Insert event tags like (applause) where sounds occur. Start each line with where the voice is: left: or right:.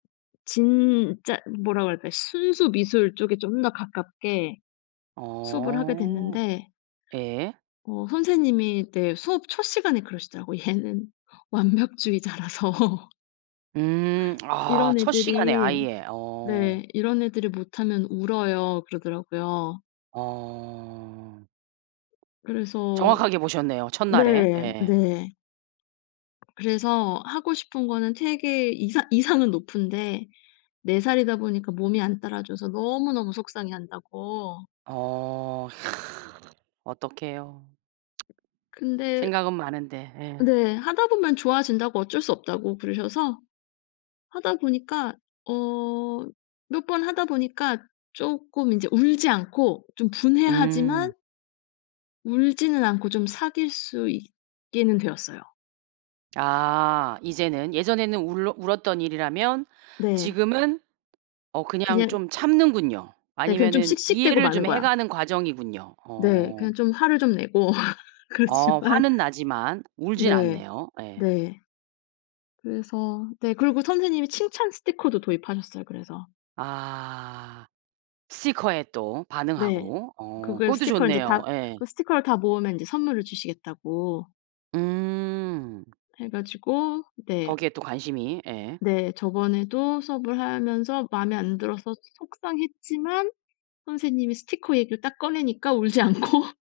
left: 진짜 뭐라 그럴까 순수 미술 쪽에 좀 더 가깝게 수업을 하게
right: 어.
left: 됐는데
right: 예.
left: 어 선생님이 네 수업 첫 시간에 그러시더라고. 얘는 완벽주의자라서
right: 음. 아
left: 이런
right: 첫 시간에
left: 애들이
right: 아예. 어.
left: 네. "이런 애들이 못하면 울어요." 그러더라고요.
right: 어.
left: 그래서
right: 정확하게 보셨네요. 첫날에.
left: 네.
right: 예.
left: 네. 그래서 하고 싶은 거는 되게 이상 이상은 높은데, 4 살이다 보니까 몸이 안 따라줘서 너무너무 속상해한다고.
right: 어 어떡해요? (tsk)
left: 근데
right: 생각은 많은데. 예.
left: 네. 하다보면 좋아진다고 어쩔 수 없다고 그러셔서, 하다 보니까 어 몇 번 하다 보니까 쪼끔 인제 울지 않고 좀 분해하지만
right: 음.
left: 울지는 않고 좀 사귈 수 있게는 되었어요.
right: 아 이제는 예전에는 울러 울었던 일이라면
left: 네.
right: 지금은 어 그냥
left: 그냥
right: 좀 참는군요.
left: 네. 그냥 좀
right: 아니면은
left: 씩씩대고
right: 이해를
left: 마는
right: 좀
left: 거야.
right: 해가는 과정이군요.
left: 네.
right: 어.
left: 그냥 좀 화를 좀 내고 (laughs)
right: 어
left: 그렇지만
right: 화는 나지만 울진
left: 네.
right: 않네요. 예.
left: 네. 그래서 네 그리고 선생님이 칭찬 스티커도 도입하셨어요. 그래서.
right: 아 스티커에 또
left: 네.
right: 반응하고 어
left: 그걸
right: 그것도
left: 스티커를 인제
right: 좋네요.
left: 다
right: 예.
left: 그 스티커를 다 모으면 인제 선물을 주시겠다고
right: 음.
left: 해 가지고 네.
right: 거기에 또 관심이. 예.
left: 네. 저번에도 수업을 하면서 마음에 안 들어서 소 속상했지만 선생님이 스티커 얘기를 딱 꺼내니까 울지 않고